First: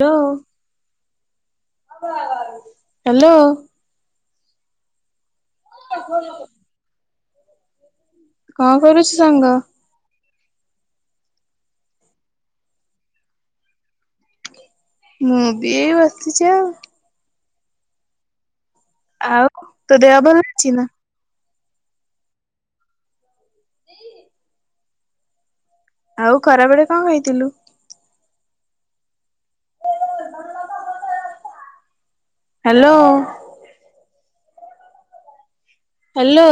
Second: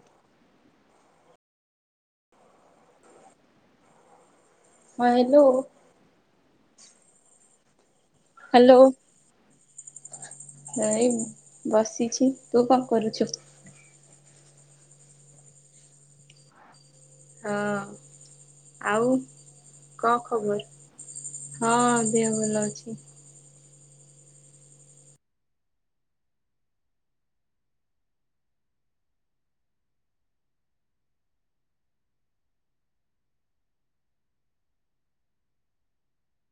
Hello [unintelligible] hello. ହଁ hello. [unintelligible] କଣ କରୁସ୍ ସାଙ୍ଗ? ନାଇ ବସିଛି ତୁ କଣ କରୁଛୁ? ମୁଁ ବି ଏଇ ବସିଛି ଆଉ। ହଁ ଅ। ଆଉ ତୋ ଦେହ ଭଲ ଅଛି ନା? ହଁ ଅ ଦେହ ଭଲ ଅଛି। ଦେଇ। ଆଉ ଖରାବେଳେ କଣ ଖାଇଥିଲୁ? ହାଲୋ। ହାଲୋ।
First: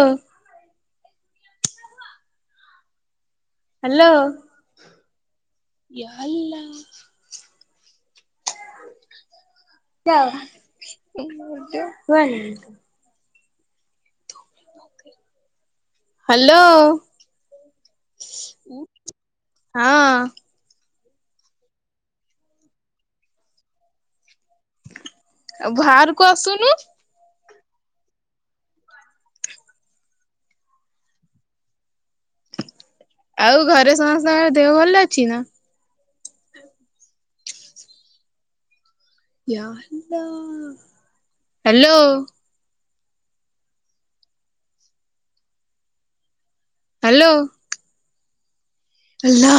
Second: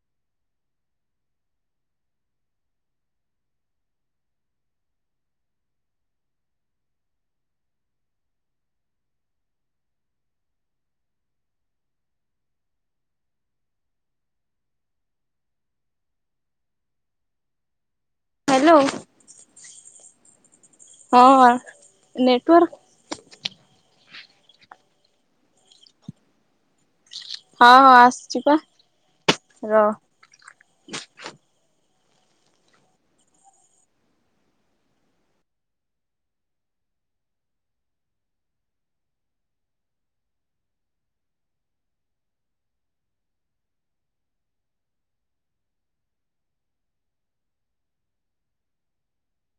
ହାଲୋ। ୟା ଇ ଲା। ଯାଅ [unintelligible] ହାଲୋ ହ୍ୟାଲୋ ହଁ। ହଁ ନେଟୱାର୍କ୍ ଆଉ ବାହାରକୁ ଆସୁନୁ। ହଁ ହଁ ଆସଛି ବା ରହ। ଆଉ ଘରେ ସମସ୍ତଙ୍କ ଦେହ ଭଲ ଅଛି ନା? [unintelligible] ହ୍ୟାଲୋ। ହ୍ୟାଲୋ। ହ୍ୟାଲୋ।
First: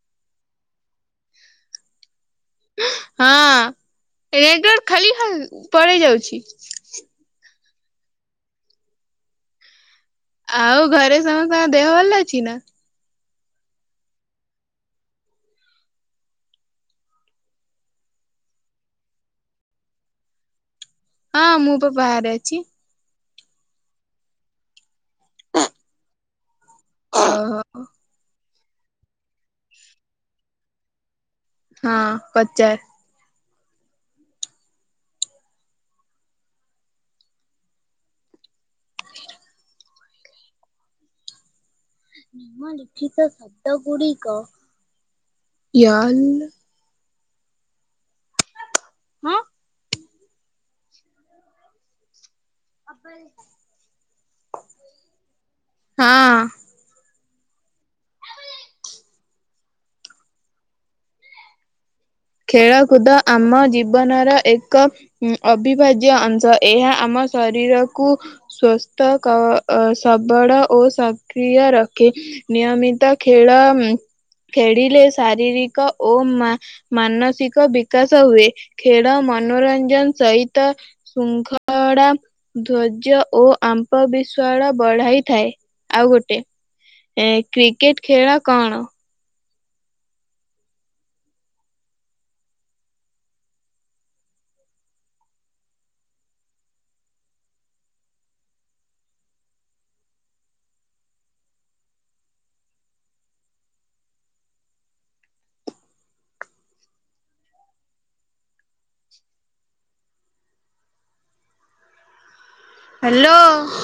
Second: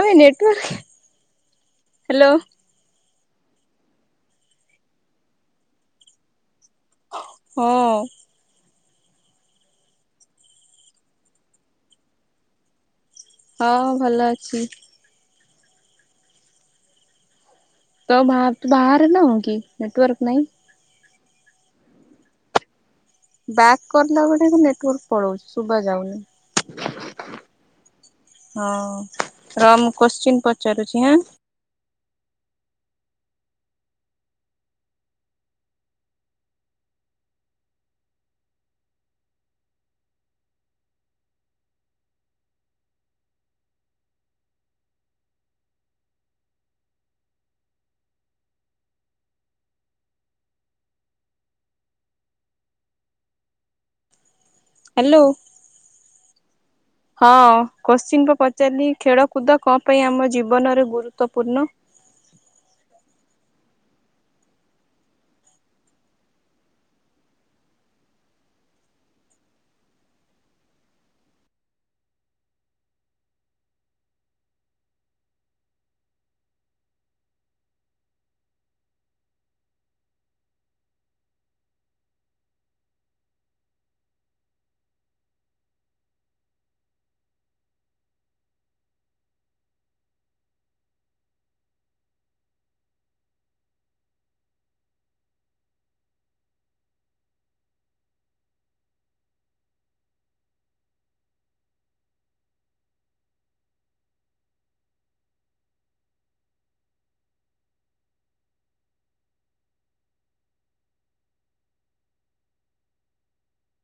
ଆବେ ନେଟୱାର୍କ ହ୍ୟାଲୋ। ହଁ ନେଟୱର୍କ ଖାଲି ପଳାଇ ଯାଉଛି। ହଁ। ଆଉ ଘରେ ସମସ୍ତଙ୍କ ଦେହ ଭଲ ଅଛି ନା। ହଁ ଭଲ ଅଛି। ତ ବାହରେ ତ ବାହାରେ ନାହୁଁ କି? ନେଟୱର୍କ ନାହିଁ। ହଁ ମୁଁ ପା ବାହାରେ ଅଛି। ବ୍ୟାକ୍ କଲା ବେଳେ ନେଟୱାର୍କ ପଳଉଛି ଶୁଭା ଯାଉନି। ଓହୋ। ହଁ ରହ ମୁଁ କୋଶ୍ଚିନ୍ ପଚାରୁଛି ଆଁ। ହଁ ପଚାର। ନିମ ଲିଖିତ ଶବ୍ଦ ଗୁଡିକ ହଁ। [unintelligible] ହ୍ୟାଲୋ। ହଁ। ହଁ କୋଶ୍ଚିିନ ପ ପଚାରିଲି ଖେଳକୁଦ କଣ ପାଇଁ ଆମ ଜୀବନରେ ଗୁରୁତ୍ୱପୂର୍ଣ୍ଣ? ଖେଳକୁଦ ଆମ ଜୀବନର ଏକ ଉଁ ଅବିଭାଜ୍ୟ ଅଂଶ। ଏହା ଆମ ଶରୀରକୁ ସ୍ଵସ୍ଥ କ ଅ ସବଡ ଓ ସକ୍ରିୟ ରଖେ। ନିୟମିତ ଖେଳ ଖେଡିଲେ ଶାରୀରିକ ଓ ମା ମାନସିକ ବିକାଶ ହୁଏ। ଖେଳ ମନୋରଞ୍ଜନ ସହିତ ଶୃଙ୍ଖଳା ଧ୍ଵର୍ଯ୍ୟ ଓ ଆମ୍ପ ବିସ୍ୱାଳ ବଢାଇଥାଏ। ଆଉ ଗୋଟେ ଏ କ୍ରିକେଟ ଖେଳ କଣ? ହ୍ୟାଲୋ।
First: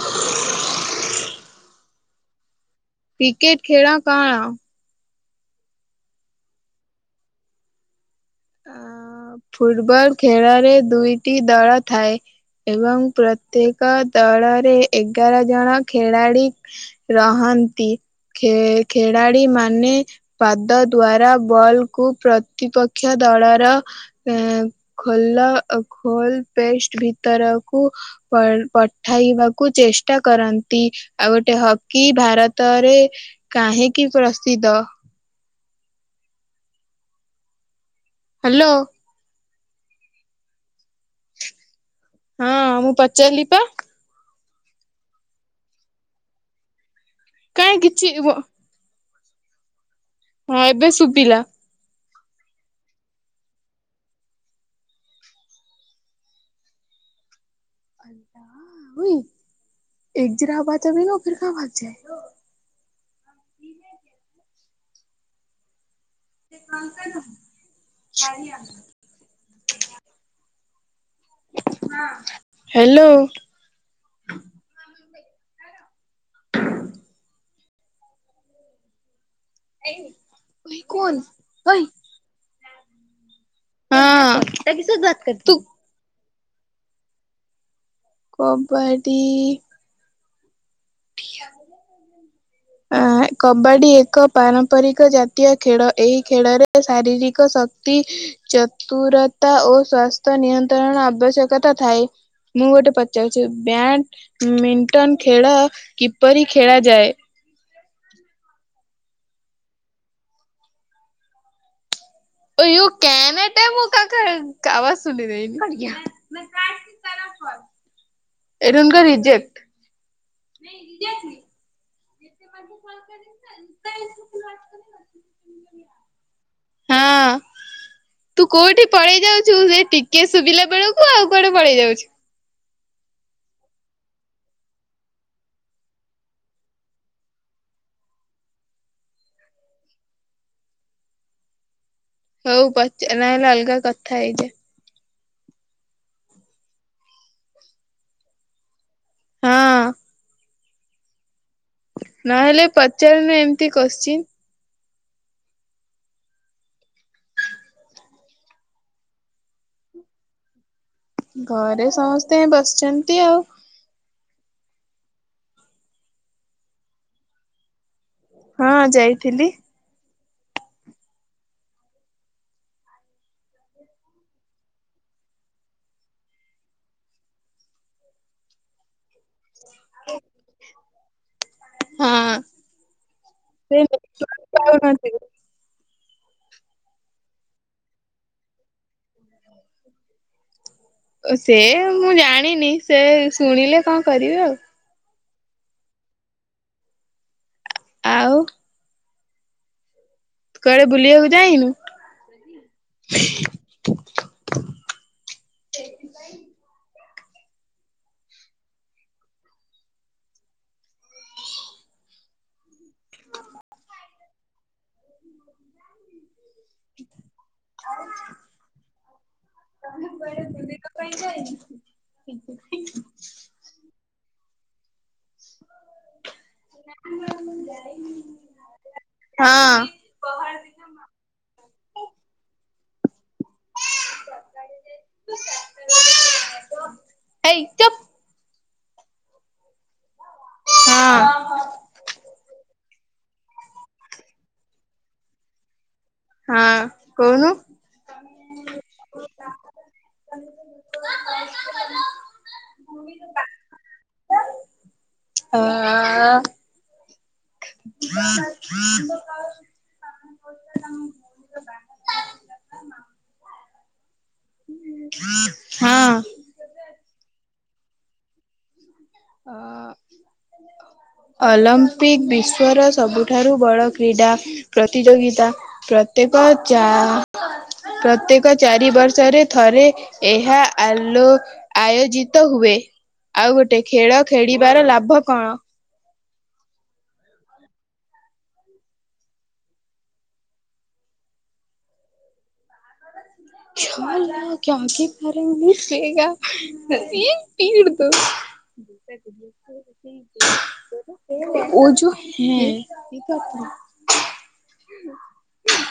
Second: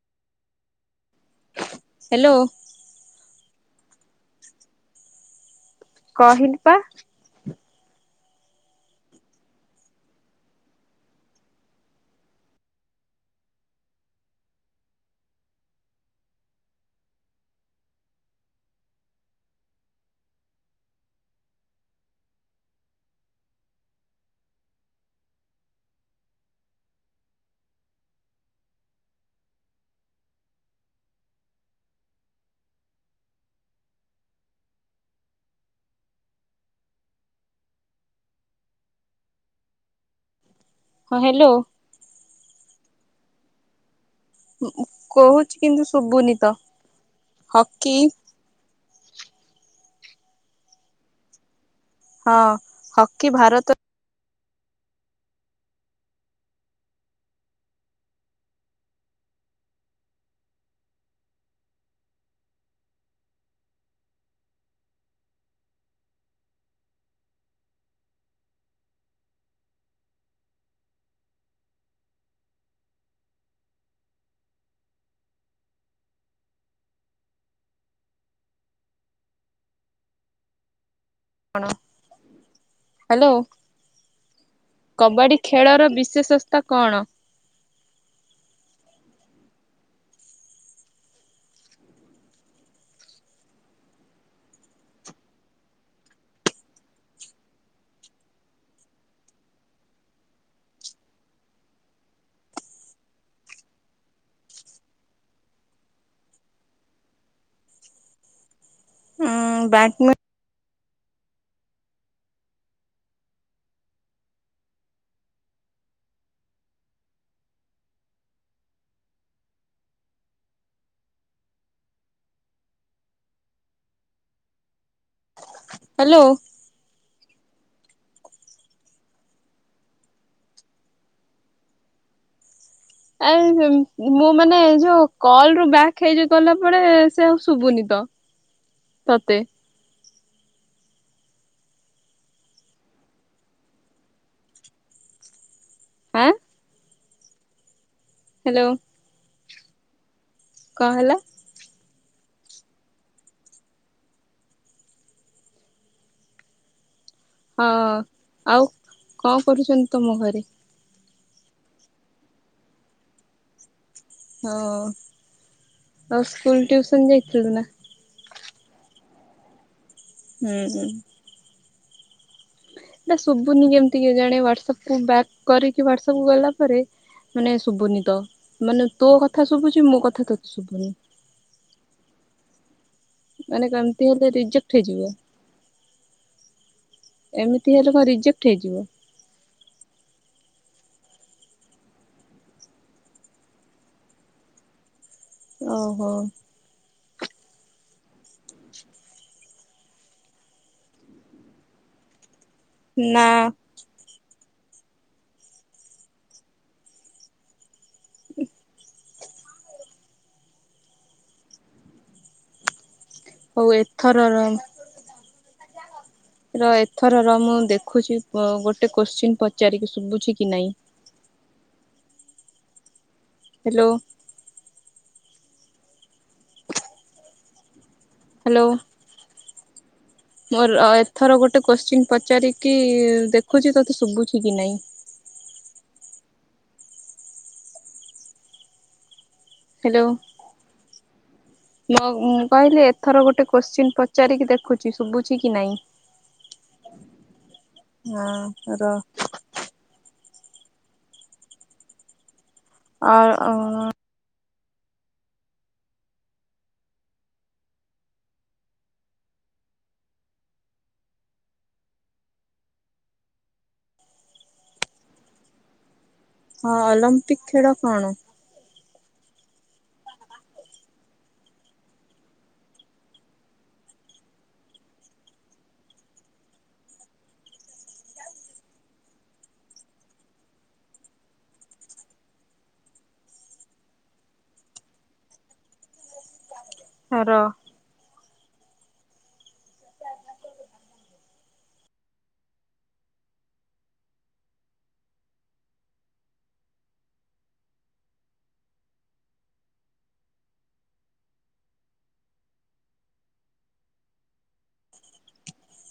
ହ୍ୟାଲୋ। କ୍ରିକେଟ ଖେଳ କଣ? କହିଲି ପା। [inaudible] ଫୁଟବଲ ଖେଳରେ ଦୁଇଟି ଦଳ ଥାଏ। ଏବଂ ପ୍ରତ୍ୟେକ ଦଳରେ ଏଗାର ଜଣ ଖେଳାଳି ରହନ୍ତି। ଖେ ଖେଳାଳି ମାନେ ପାଦ ଦ୍ଵାରା ବଲ୍ କୁ ପ୍ରତିପ ରକ୍ଷ ଦଳର ଏ ଖୋଲା ଖୋଲ ପେଷ୍ଟ ଭିତରକୁ ପ ପଠେଇବାକୁ ଚେଷ୍ଟା କରନ୍ତି। ଆଉ ଗୋଟେ ହକି ଭାରତରେ କାହିଁକି ପ୍ରସିଦ୍ଧ? ହ୍ୟାଲୋ। ହଁ ହ୍ୟାଲୋ। ହଁ ମୁଁ ପଚାରିଲି ପା। କହୁଛି କିନ୍ତୁ ଶୁବୁନି ତ। କାହିଁ ହକି କିଛି ୱ। ହଁ ଏବେ ଶୁଭିଲା। ହଁ ହକି ଭାରତ ଉଇଏକ ଜ ରା ବା ଅବ ଫର କା ଭାଗ ଯଏ [unintelligible] ସେ କଣ କଲୁ କାରିଆ। ହାଁ ହ୍ୟାଲୋ। ଏଇ ଏ କଣ। କଣ ହ୍ୟାଲୋ କବାଡି ଖେଳର ବିଶେଷସ୍ତା କଣ? କବାଡ଼ି ଆ କବାଡ଼ି ଏକ ପାରମ୍ପରିକ ଜାତୀୟ ଖେଳ ଏହି ଖେଳରେ ଶାରୀରିକ ଶକ୍ତି ଚତୁରତା ଓ ସ୍ୱାସ୍ଥ୍ୟ ନିୟନ୍ତ୍ରଣ ଆବଶ୍ୟକତା ଥାଏ। ମୁଁ ଗୋଟେ ପଚାରୁଛି ବ୍ୟାଡ୍‌ମିଣ୍ଟନ ଖେଳ କିପରି ଖେଳାଯାଏ? ଉଁ ବ୍ୟାଟମିଟ ଓୟୁ କାନ ଟାଇ ମୁ କା କାବା ସୁନିଦେବି ଏ ରୁମ ଟା ରିଜେକ୍ଟ। ହ୍ୟାଲୋ। ହଁ ତୁ କୋଉଠି ପଳେଇ ଯାଉଛୁ ସେ ଟିକେ ଶୁଭିଲା ବେଳକୁ ଆଉ କୁଆଡେ ପଳେଇ ଯାଉଛୁ। ଆ ମୁଁ ମାନେ ଯୋଉ କଲରୁ ବ୍ୟାକ ହେଇ ଗଲାପରେ ସେ ଆଉ ଶୁଭୁନି ତ ତତେ? ହଉ ପଚ ନା ହେଲେ ଅଲଗା କଥା ହେଇଯା। ଆଁ। ହ୍ୟାଲୋ। ହଁ। କଅଁ ହେଲା। ନହେଲେ ପଚାରନୁ ଏମିତି କୋଶ୍ଚିନ୍। ହଁ ଆଉ କଅଁ କରୁଛନ୍ତି ତମ ଘରେ? ଘରେ ସମସ୍ତେ ବସିଛନ୍ତି ଆଉ ହଁ ଆଉ ସ୍କୁଲ ଟ୍ୟୁସନ ଯାଇଥିଲୁ ନା। ହଁ ଯାଇଥିଲି। ହୁଁ ହୁଁ। ଏଟା ଶୁଭୁନି କେମିତି କେ ଜାଣି ହ୍ୱାଟସପ ବ୍ୟାକ୍ କରିକି ହ୍ଵାଟସପକୁ ଗଲା ପରେ ମାନେ ଶୁଭୁନି ତ ମାନେ ତୋ କଥା ଶୁଭୁଛି ମୋ କଥା ତତେ ଶୁଭୁନି। ହଁ। ମାନେ ସେ କେମିତି ହେଲେ ନେଟୱାର୍କ ରିଜେକ୍ଟ ହେଇଯିବ। ପାଉନଥିବ। ଏମିତି ହେଲେ କଅଁ ରିଜେକ୍ଟ ହେଇଯିବ? ଓ ସେ ମୁଁ ଜାଣିନି ସେ ଶୁଣିଲେ କଅଁ କରିବେ ଆଉ। ଓହୋ। ଆଉ କୁଆଡେ ବୁଲିବାକୁ ଯାଇନୁ? ନା ହୁଁ ହଉ ଏଥରର ର ଏଥରର ମୁଁ ଦେଖୁଛି ଗୋଟେ କୋଶ୍ଚିନ୍ ପଚାରିକି ଶୁଭୁଛି କି ନାହିଁ? [inaudible] ହ୍ୟାଲୋ ନାଇ ପା ମୁଁ ଯାଇନି ହ୍ୟାଲୋ ମୋର ଏଥର ଗୋଟେ କୋଶ୍ଚିନ୍ ପଚାରିକି ଦେଖୁଛି ତତେ ଶୁଭୁଛି କି ନାହିଁ? ହେଇ ଚୁପ୍ ହ୍ୟାଲୋ ହଁ, ମୁଁ କହିଲି ଏଥର ଗୋଟେ କୋଶ୍ଚିନ୍ ପଚାରିକି ଦେଖୁଛି ଶୁଭୁଛି କି ନାହିଁ? ହଁ, କହୁନୁ? ହଁ ର ଅ [unintelligible] ହଁ, ହଁ, ଅଲମ୍ପିକ ଖେଳ କଣ? ଆ ଅଲମ୍ପିକ୍ ବିଶ୍ୱର ସବୁଠାରୁ ବଡ଼ କ୍ରୀଡ଼ା। ପ୍ରତିଯୋଗିତା। ପ୍ରତ୍ୟେକ ଯା ପ୍ରତ୍ୟେକ ଚାରି ବର୍ଷରେ ଥରେ ଏହା ଆଲୋ ଆୟୋଜିତ ହୁଏ। ଆଉ ଗୋଟେ ଖେଳ ଖେଳିବାର ଲାଭ କଣ? ର [unintelligible] ଉ ଯୁ ହେଁ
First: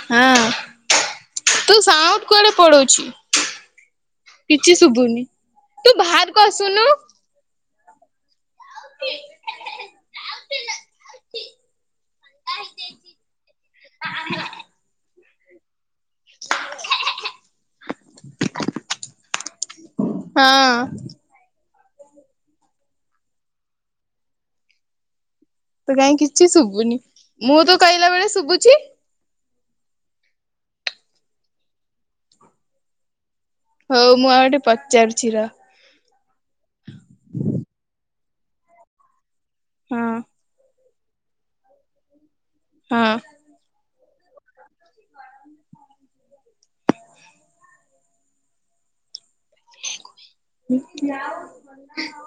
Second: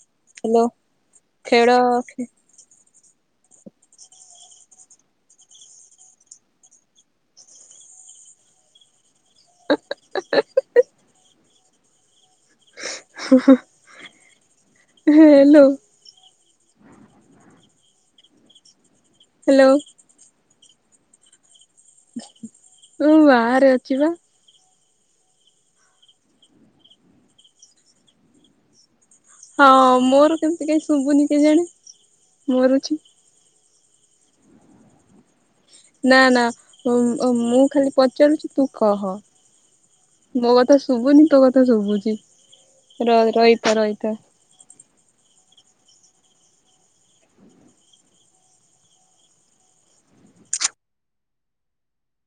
ହଁ, ହ୍ୟାଲୋ ଖେଳ ତୁ ସାଉଣ୍ଡ କୁଆଡେ ପଳଉଛି? କିଛି ଶୁଭୁନି, ତୁ ବାହାରକୁ ଆସୁନୁ। ହଁ କି? ହୁଁ, ହୁଁ ହ୍ୟାଲୋ! ହ୍ୟାଲୋ! ହଁ, ମୁ ବାହାରେ ଅଛି ବା। ତ କାଇଁ କିଛି ଶୁଭୁନି ମୁଁ ତ କହିଲା ବେଳେ ଶୁଭୁଛି? ହଁ, ମୋର କେମିତି କାହିଁ ଶୁଭୁନି କେଜାଣି ମୋର ହଉ ମୁଁ ଆଉ ଗୋଟେ ପଚାରୁଛି ରହ। ନା, ନା ମୁଁ ଖାଲି ପଚାରୁୁଛି, ତୁ କହ। ହଁ। ମୋ କଥା ଶୁଭୁନି ତୋ କଥା ଶୁଭୁଛି ହଁ ର ରହିତା ରହିତା।। [unintelligible]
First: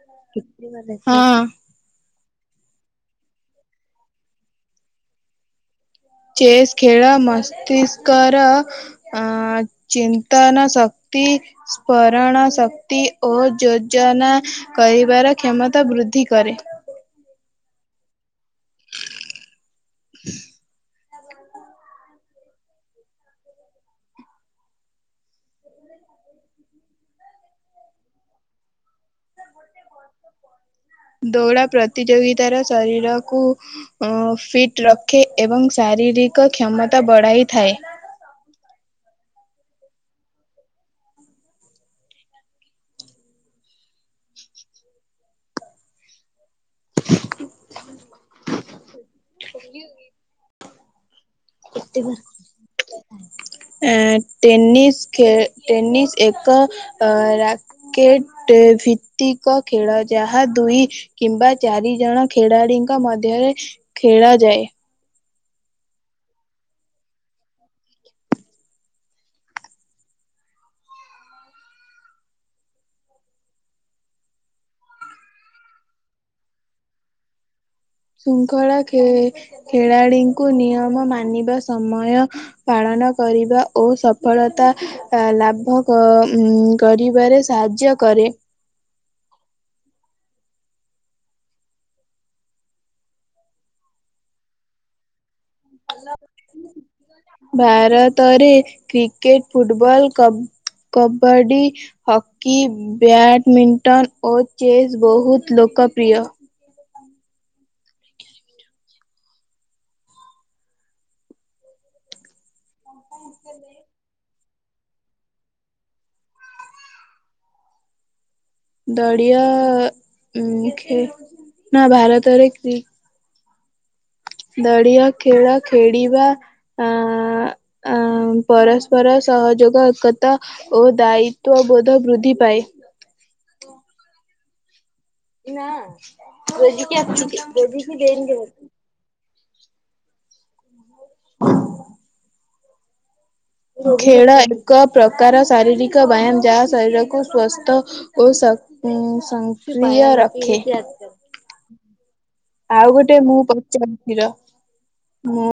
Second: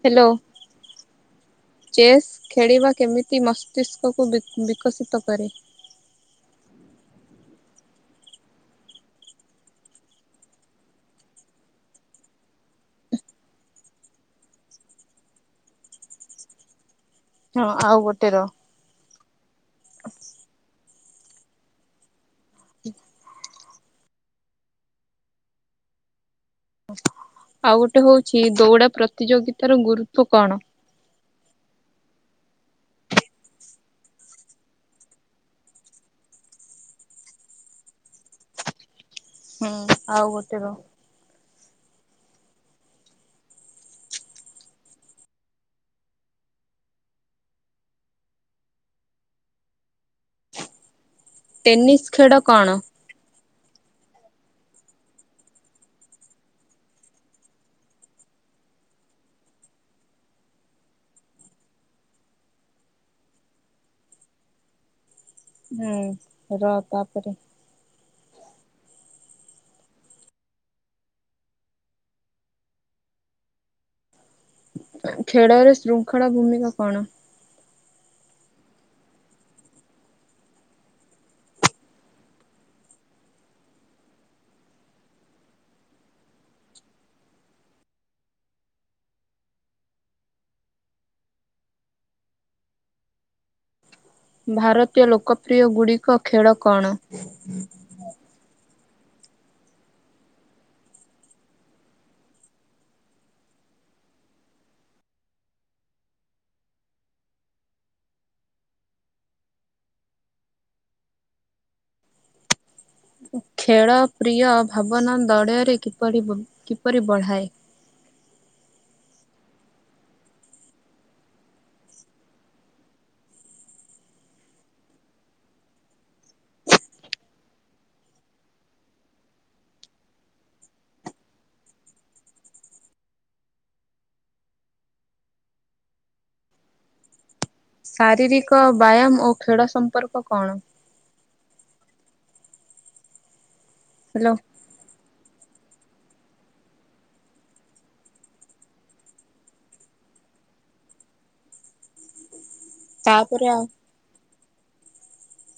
ହ୍ୟାଲୋ ଚେସ୍ ଖେଳିବା କେମିତି ମସ୍ତିଷ୍କକୁ ବିକଶିତ କରେ? ଚେସ୍ ଖେଳ ମସ୍ତିଷ୍କର ଅ ଚିନ୍ତନ ଶକ୍ତି ସ୍ମରଣ ଶକ୍ତି ଓ ଯୋଜନା କରିବାର କ୍ଷମତା ବୃଦ୍ଧି କରେ। ହଁ, ଆଉ ଗୋଟେ ରହ? ହ [unintelligible] ହଁ [unintelligible] ଆଉ ଗୋଟେ ହଉଛି ଦୌଡ଼ା ପ୍ରତିଯୋଗିତା ର ଗୁରୁତ୍ଵ କଣ? ଦୌଡ଼ା ପ୍ରତିଯୋଗିତାର ଶରୀରକୁ ଅ ଫିଟ ରଖେ ଏବଂ ଶାରୀରିକ କ୍ଷମତା ବଢାଇଥାଏ। ହୁଁ ଆଉ ଗୋଟେ ରହ ଏତେ ଟେନିସ୍ ବା ଖେଳ କଣ? [unintelligible] ଟେନିସ ଖେଳ ଟେନିସ ଏକ କ୍ରିକେଟ ଭିତ୍ତିକ ଖେଳ ଯାହା ଦୁଇ କିମ୍ବା ଚାରି ଜଣ ଖେଳାଳିଙ୍କ ମଧ୍ୟରେ ଖେଳ ଯାଏ। ହୁଁ ରହ ତାପରେ ଖେଳରେ ଶୃଙ୍ଖଳା ଭୂମିକା କଣ? ଶୃଙ୍ଖଳା ଖେ ଖେଳାଳିଙ୍କୁ ନିୟମ ମାନିବା ସମୟ ପାଳନ କରିବା ଓ ସଫଳତା ଅ ଲାଭ କରିବାରେ ସାହାଯ୍ୟ କରେ ଭାରତୀୟ ଲୋକପ୍ରିୟ ଗୁଡ଼ିକ ଖେଳ କଣ? ଭାରତରେ cricket football kabaddi hockey badminton ଓ ଚେସ୍ ବହୁତ ଲୋକପ୍ରିୟ ଖେଳ ପ୍ରିୟ ଭାବନା ଦଳୟରେପରି କିପରି ବଢ଼ାଏ? ଦଡିଆ ଉ ନା ଭାରତରେ କି ନଡିଆ ଖେଳ ଖେଳିବା [inaudible] ଅ ପରସ୍ପର ସହଯୋଗ ଏକତା ଓ ଦାୟିତ୍ଵ ବୋଧ ବୃଦ୍ଧି ପାଏ ନାିକ ଆସଛୁ [unintelligible] ଶାରୀରିକ ବ୍ୟାୟାମ ଓ ଖେଳ ସମ୍ପର୍କ କଣ? ହଁ [inaudible] ଖେଳ ହ୍ୟାଲୋ ଏକ ପ୍ରକାର ଶାରୀରିକ ବ୍ୟାୟାମ ଯାହା ଶରୀରକୁ ସ୍ଵସ୍ଥ ଓ ସ ସଂକ୍ରିୟ ରଖେ ଆଉ ଗୋଟେ ମୁଁ ତାପରେ ଆଉ ପଚାରୁଛିର ମୁଁ